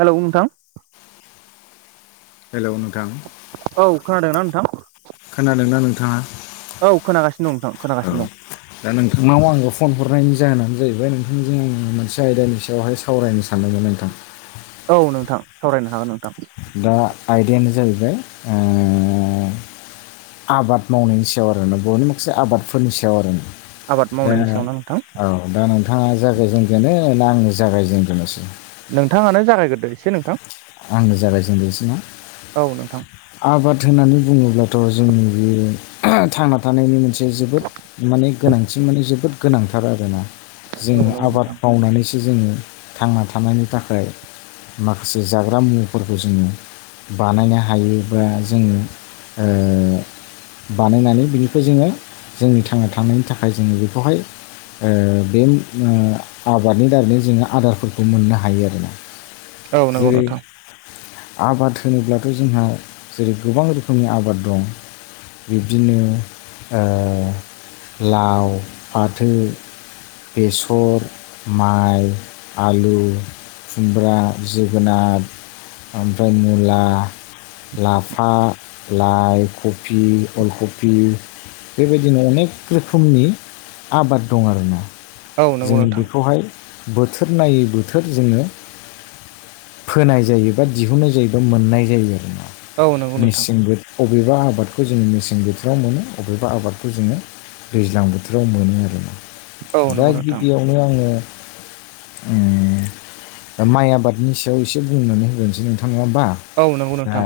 Hello नोंथां hello नोंथां खोनादों ना नोंथां खोनादोंना नोंथाङा खोनागासिनो दं नोंथां औ खोनागासिनो दा नोंथांनाव आङो फन हरनायनि जाहोनानो जाहैबाय नोंथांजों मोनसे आयदानि सायावहाय सावरायनो सानदोंमोन नोंथां औ नोंथां सावरायनो हागोन नोंथां दा आइदायानो जाहैबाय ओ आबाद मावनायनि सायाव आरो बर'नि माखासे आबादफोरनि सायाव आरो ना आबाद दा मावनायनि सायावना नोंथां औ दा नोंथाङा जायागाय जेनजोनो ना आंनो जागायजेनगोनोसै नोंथाङानो जागायग्रोदो एसे नोंथां आंनो जागायजेनोसै ना औ नोंथां आबाद होननानै बुङोब्लाथ' जोंनि बे [unintelligible] थांना थानायनि मोनसे जोबोद माने गोनांथि माने जोबोद गोनांथार आरोना जो औ नंगौ आबाद नोंथां मावनानै जोङो थांना थानायनि थाखाय माखासे जाग्रा मुवाफोरखौ जोङो बानायनो हायो बा जोङो ओ बानायनानै बिनिफ्राय जोङो जोंनि थांना थानायनि थाखाय जोङो बेखौहाय ओ बे आबादनि दारै जोङो आदारफोरखौ मोननो हायो आरोना औ नंगौ जेरै नोंथां आबाद होनोब्लाथ' जोंहा जेरै गोबां रोखोमनि आबाद दं बिब्दिनो ओ लाव, फाथो बेसर, माइ, आलु खुमब्रा, जोगोनार, ओमफ्राय मुला लाफा, लाइ, खफि, अलखफि बेबायदिनो अनेक रोखोमनि आबाद दं आरोना औ नंगौ जोंनि नोंथां बेखौहाय बोथोर नायै बोथोर जोङो फोनाय जायोबा दिहुननाय जायोबा मोननाय जायो आरो औ नंगौ नोंथां बबेबा आबादखौ जोङो मेसें बोथोराव मोनो अबेबा आबादखौ जोङो दैज्लां बोथोराव मोनो आरो ना औ दा नंगौ नोंथां गिबियावनो आङो उम दा माइ आबादनि सायाव एसे बुंनानै होग्रोनोसै नोंथां नङा औ नोंगौ दा नोंथां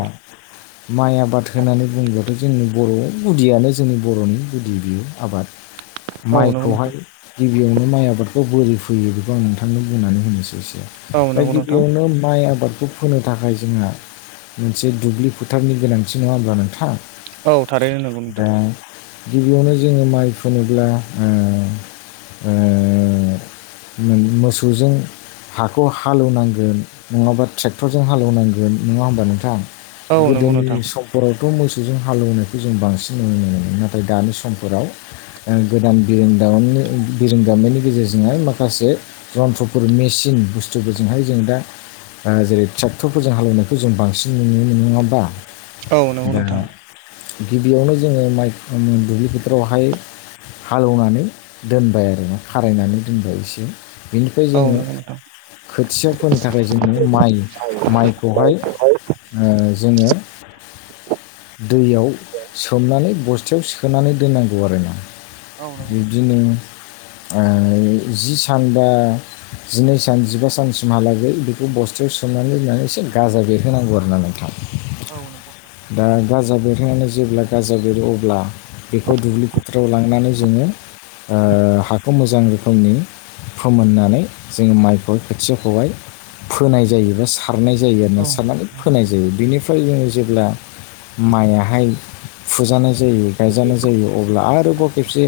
माइ आबाद होननानै बुङोबाथ' जोंनि बर' गुदियानो जोंनि बर'नि गुदि बियो आबाद औ नंगौ माइखौहाय नोंथां गिबियावनो माइ आबादखौ बोरै फैयो बिखौ आं नोंथांनो बुंनानै होनोसै एसे औ दा नंगौ नोंथां गिबियावनो माइ आबाद आबादखौ फोनो थाखाय जोंहा मोनसे दुब्लि फोथारनि गोनांथि नङा होमब्ला नोंथां औ थारैनो नोंगौ दा नोंथां गिबियावनो जोङो माइ फुनोब्ला ओ ओ मोसौजों हाखौ हालौवनांगोन नङाबा ट्रेक्टरजों हालौवनांगोन नङा होमबा नोंथां औ नंगौ गोदोनि नोंथां सम्पराद थ' मोसौजों हालौवनायखौ जों बांसिन नुनो मोनो नाथाय दानि समफोराव ओ गोदान बिरों [unintelligible] बिरों दामनायनि गेजेरजोंहाय माखासे रन्थ्रफोर मेसिन बुस्थुफोरजोंहाय जों दा ओ जेरै ट्रेक्टरफोरजों हालेवनायखौ जों बांसिन नुनो मोनो नङा होमबा औ नोंगौ दा नोंथां गिबियावनो जोङो माइ दुब्लि फोथोरावहाय हालौवनानै दोनबाय आरो ना खारायनानै दोनबाय इसे बिनिफ्राय औ जोङो नंगौ नोंथां खोथिया फोनो थाखाय जोङो माइ माइखौहाय ओ जोङो दैयाव सोमनानै बस्थ थायाव सोनानै दोननांगौ आरो ना औ नंगौ नोंथां बिब्दिनो ओ जि सान बा जिनै सान जिबा सानसिमहालागै बेखौ ब स्थआव सोनानै होननानै एसे गाजा बेरहोनांगौ आरो ना नोंथां औ नंगौ नोंथां दा गाजा बेरहोनानोय जेब्ला गाजा बेरो अब्ला बेखौ दुब्लि फोथाराव लांनानै जोङो हाखौ मोजां रोखोमनि फोमोननानै जोङो माइखौ खोथियाखौहाय फोनाय जायोबा सारनाय जायो आरो ना औ सारनानै फोनाय जायो बिनिफ्राय जोङो जेब्ला माइयाहाय फुजानाय जायो गायजानाय जायो अब्ला आरोबाव खेबसे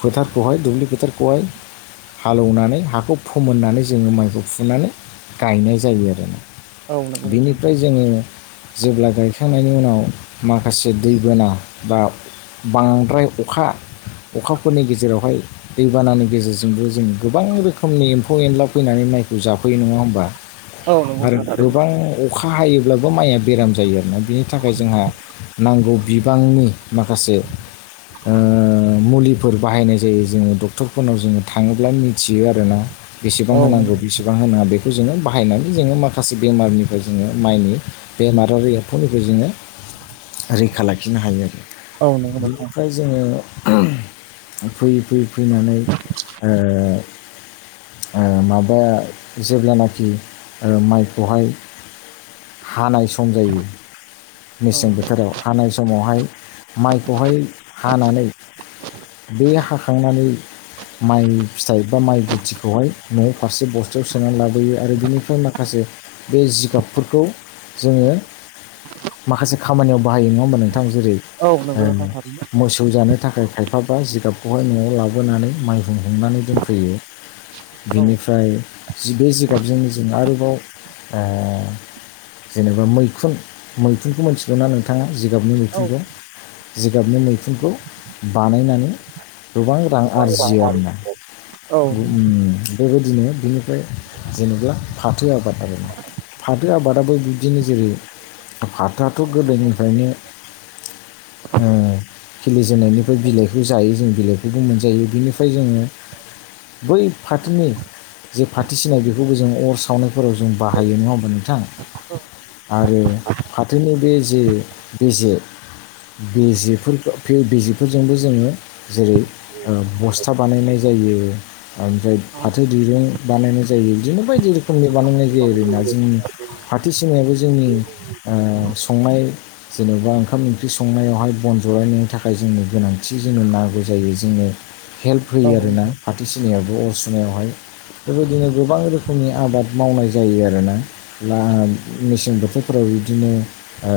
फोथारखौहाय दुब्लि फोथारखौहाय हालौवनानै हाख खौ फोमोननानै जोङो माइखौ फुनानै गायनाय जायो आरो ना औ नंगौ नोंथां बिनिफ्राय जोङो जेब्ला गायखांनायनि उनाव माखासे दैबाना बा बांद्राय अखा अखाफोरनि गेजेरावहाय दैबानानि गेजेरजोंबो जों गोबां रोखोमनि एम्फौ एनला फैनानै नानै माइखौ जाफैयो नङा होमबा औ नंगौ नोंथां आरो थारैनो गोबां अखा हायोब्लाबो माइया बेराम जायो आरोना बिनि थाखाय जोंहा नांगौ बिबांनि माखासे मुलिफोर बाहायनाय जायो जोङो डक्टरफोरनाव जोङो थाङोब्ला मिथियो आरोना बेसेबां औ नंगौ होनांगौ बेसेबां होनाङा बेखौ खौ जोङो बाहायनानै जोङो माखासे बेमारनिफ्राय जोङो माइनि बेमार आरो एबफुनिफ्राय जोङो रैखा लाखिनो हायो आरो औ नंगौ नोंथां बिनिफ्राय जोङो फैयै फैयैै फैनानै माबाया जेब्लानाखि माइखौहाय हानाय सम जायो मेसें औ बोथोराव हानाय समावहाय माइखौहाय हानानै बे हाखांनानै माइ फिथाइ बा माइ गुथिखौहाय न'आव फारसे बस्थायाव सोनानै लाबोयो आरो बिनिफ्राय माखासे बे जिगाबफोरखौ जोङो माखासे खामानियाव बाहायो नङा होनबानो जेरै नंगौ नोंथां थारैनो मोसौ जानो थाखाय खायफाबा जिगाबखौहाय न'आव लाबोनानै माइहुं हमनानै दोनफैयो औ बिनिफ्राय बे जिगाबजों जों आरोबाव जेनेबा मैखुन मैखुनखौ मिथिगौ ना नोंथाङा जिगाबनि औ मैखुनखौ जिगाबनि मैखुनखौ बानायनानै गोबां रां आरजियो आरोना औ बेबायदिनो बिनिफ्राय जेनेबा फाथो आबाद आरो फाथो आबादाबो बिबदिनो जेरै आफाथआथ' गोदोनिफ्रायनो खिलिजेननायनि बिलाइखौ जायो जों बिलाइखौबो मोनजायो बिनिफ्राय जोङो बै पाटिनि जे फथि सिनाय बेफोरखौबो जों अर सावनायफोराव जों बाहायो नङा होमबा नोंथाङा औ आरो फाथोनि बे जे बिजे बिजिफोरखौ फे बिजि फोरजोंबो जोङो जेरै बस्था बानायनाय जायो ओमफ्राय फाथो दिरुं बानायनाय जायो बिदिनो बायदि रोखोमनि बानायनाय जायो आरोना जोंनि खाथि सिमायाबो जोंनि संनाय जेनेबा ओंखाम ओंख्रि संनायावहाय बन [unintelligible] थाखाय जोङो गोनांथि जोंनो नांगौ जायो जोंनो हेल्प होयो आरोना फाथो सिनाया बे अर सुनायावहाय बेबायदिनो गोबां रोखोमनि आबाद मावनाय जायो आरोना ना मेसें बोथोरफोराव बिदिनो ओ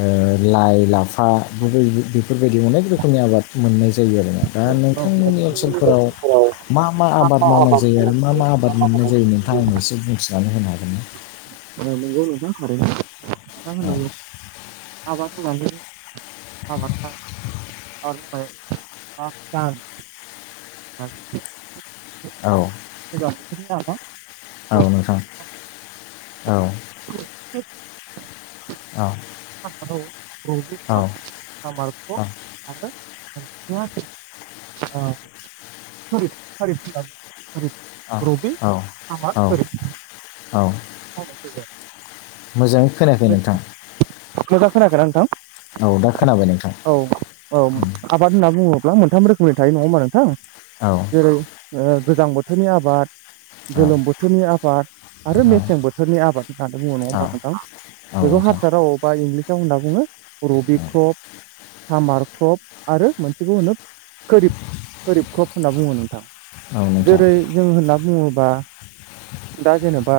ओ लाइ लाफा बेफोरबादि बेफोरबायदि अनेक रोखोमनि आबाद मोननाय जायो आरोोना दा औ नोंथांमोननि ओनसोलफोराव ओनसोलाव मा मा आबाद मावनाय जायो आरो मा मा आबाद मोननाय जायो नोंथां आंनाव एसे बुंथिनानै होनो हागोन नामा नंगौ नोंथां थारैनो औ आबा खोमाला आबाद मावनाय बा दान गोजां औ बोथोरनि आबाद औ नोंथां औ। औ रबिखौ औ सामारखौ आरो औ। हारि फला औ औ औ खरिब औ। मावनाय जायो मोजाङै खोनायाखै आरो नोंथां मोजां खोनायाखैना नोंथां? औ दा खोनाबाय नोंथां औ आबाद होनना बुङोब्ला मोनथाम रोखोमनि थायो नङा होनोमा नोंथां औ जेरै गोजां बोथोरनि आबाद गोलोम औ बोथोरनि आबाद आरो मेसें बोथोरनि आबाद होननानै बुङो नङा औ होमबा नोंथां औ बेखौ नोंथां हारसा राव बा इंलिसाव होनना बुङो रबि औ क्रप सामार क्रप आरो मोनसेखौ होनो कोरिब कोरिब क्रप होनना बुङो नोंथां। औ नोंथां जेरै जों होनना बुङोब्ला दा दा जेनेबा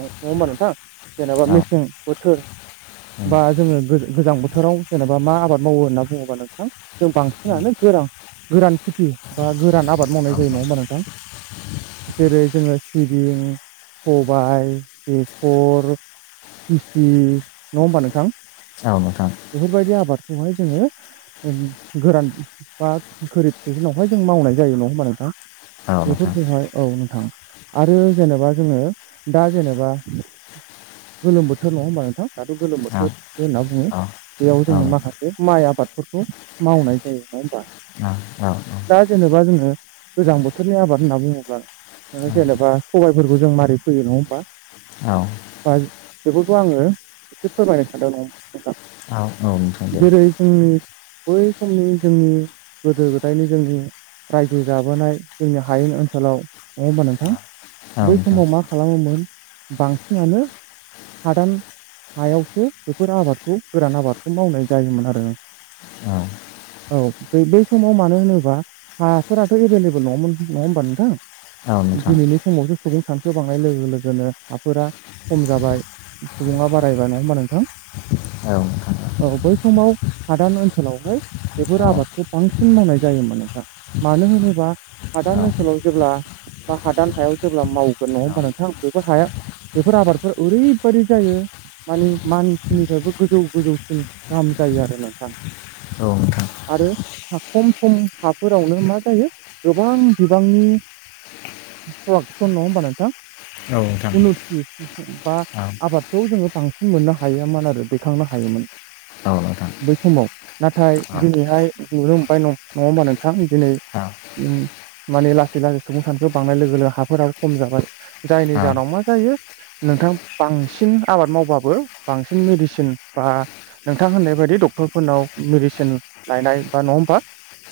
नङ होमबा नोंथां जेनेबा औ मेसें बोथोर उम बा जोङो गोजां बोथोराव जेनेबा मा आबाद माव होन बुङोबा नोंथां जों बांसिनानो गोरान गोरान खेथि बा गोरान आबाद मावनाय जायो नङा होमबा नोंथां जेरै जोङो सिबिं सबाय बेसर दिसि नङा होमबा नोंथां औ नोंथां बेफोरबायदि आबाद ब'हाय जोङो गोरान बा गोरिब ससनावहाय जों मावनाय जायो नङा होमबा नोंथां औ नोंथां बेफोरखौहाय औ नोंथां आरो जेनेबा जोङो दा जेनेबा गोलोम बोथोर नङा होनोमबा नोंथां दाथ' गोलोम औ बोथोर होनना बुङो औ बेयाव औ जोङो नोंथां माखासे माइ आबादफोरखौ मावनाय जायो नङा होमबा औ दा जेनेबा जोङो गोजां बोथोरनि आबाद होनना बुङोब्ला ओ जेनेबा सबायफोरखौ जों माबोरै फैयो नङा होमबा औ बा बे खौ आङो एसे फोरमायनो सानदों नोंथां औ नोंथां दे जेरै जोंनि बै समनि जोंनि गोदो गोदायनि जोंनि रायजो जाबोनाय जोंनि हायेन ओनसोलाव नङा होमबा नोंथां औ बै नोंथां समाव मा खालामोमोन बांसिनानो हादान हायावसो बेफोर आबादखौ गोरान आबादखौ मावनाय जायोमोन आरो औ औ बे बै समाव मानो होनोबा हाफोराथ' एभेलेबल नङोन नङा हबा नोंथां औ नोंथां दिनैनि समावसो सुबुं सान बांनाय लोगो लोगोनो हाफोरा खम जाबाय सुबुङा बारायबाय नङा होमबा नोंथां औ नोंथां औ नोंथां औ नोंथां औ नोंथां औ नोंथां औ नोंथां औ नोंथां औ नोंथां औ नोंथां औ बै समाव हादान ओनसोलावहाय बेफोर आबादखौ बांसिन मावनाय जायोमोन नोंथां मानो होनोबा हादान ओनसोलाव जेब्ला बा हादान हायाव जेब्ला मावगोन नङा होमबा नोंथां बयबो हाया बेफोर आबादफोरा ओरैबदि जायो मानि मानसिनिफ्रायबो गोजौ गोजौसिन गाहाम जायो आरो नों औ। आरो खम सम हाफोरावनो मा जायो गोबां बिबांनि प्रडाक्सन नङा होमबा नोंथां उन'थि बा आबादखौ जोङो बांसिन मोननो हायामोन आरो दैखांनो हायोमोन। बै समाव नाथाय दिनैहाय नुनो मोनबाय नङा होमबा नोंथां दिनै [inaudible] माने लासै लासै सुबुं सानखो बांनाय लोगो लोगो हाफोराबो खम जाबाय जायनि जाहोनाव मा जायो नोंथां बांसिन आबाद मावबाबो बांसिन मेदिसिन बा नोंथां होननाय बायदि डक्टरफोरनाव मेडिसिन लायनाय बा नङा होमबा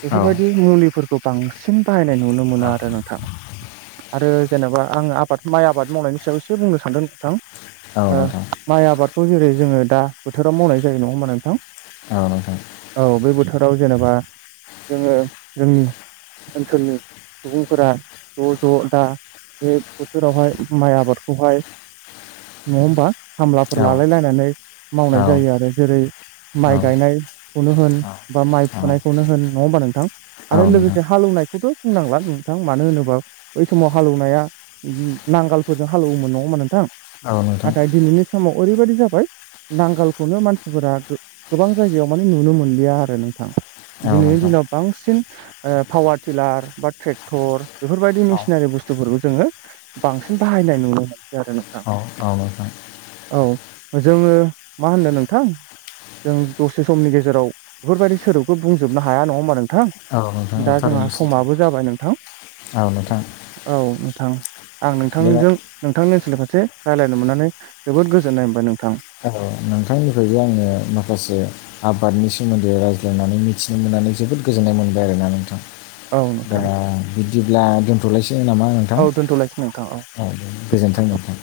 बेफोरबायदि मुलिफोरखौ बांसिन बाहायनाय नुनो मोनो आरो नोंथां आरो जेनेबा आं आबाद माइ आबाद मावनायनि सायाव एसे बुंनो सानदों नोंथां ओ माइ आबादखौ जेरै जोङो दा बोथोराव मावनाय जायो नङा होमबा नोंथां अ नोंथां औ बे बोथोराव जेनेबा जोङो जोंनि ओनसोलनि सुबुंफोरा ज' ज' दा बे बोथोरावहाय माइ आबादखौहाय न होमबा खामलाफोर लालायलायनानै मावनाय जायो आरो जेरै माइ गायनायखौनो होन बा माइ फुनायखौनो होन नङा होमबा नोंथां आरो लोगोसे हालौवनाय बेखौथ' बुंनांला नोंथां मानो होनोबा बै समाव हालेौनाया नांगालफोरजों हालौवोमोन नङा ओमबा नोंथां औ नोंथां। नाथाय दिनैनि समाव ओरैबायदि जाबाय नांगालखौनो मानसिफोरा गोबां जायगायाव माने नुनो मोनलिया आरो नोंथां दिनैनि दिनाव बांसिन ओ पावार टिलार बा ट्रेक्टर बेफोरबायदि मेसिनारि बुस्थु बुस्थुफोरखौ जोङो बांसिन बाहायनाय नुनो मोनसै आरो नोंथां। औ नोंथां। औ जोङो मा होननो नोंथां जों दसे समनि गेजेराव बेफोरबायदि सोदोबखौ बुंजोबनो हाया नङा होमबा नों नोंथां औ नोंथां औ दा जोंहा थारैनो सैथो समाबो जाबाय नोंथां औ नोंथां औ नोंथां आं दा नोंथांजों नोंथांनि ओनसोलनि फारसे रायज्लायनो मोननानै जोबोद गोजोननाय मोनबाय नोंथां। औ नोंथांनिफ्रायबो आङो माखासे आबादनि सोमोन्दै रायज्लायनानै मिथिनो मोन नानै जोबोद गोजोन्नाय मोनबाय आरोना नोंथां औ दा नोंथां बिदिब्ला दोनथ'लाय नामा नोंथां औ दोनथ'लायसै नोंथां औ गोजोन्थों नोंथां।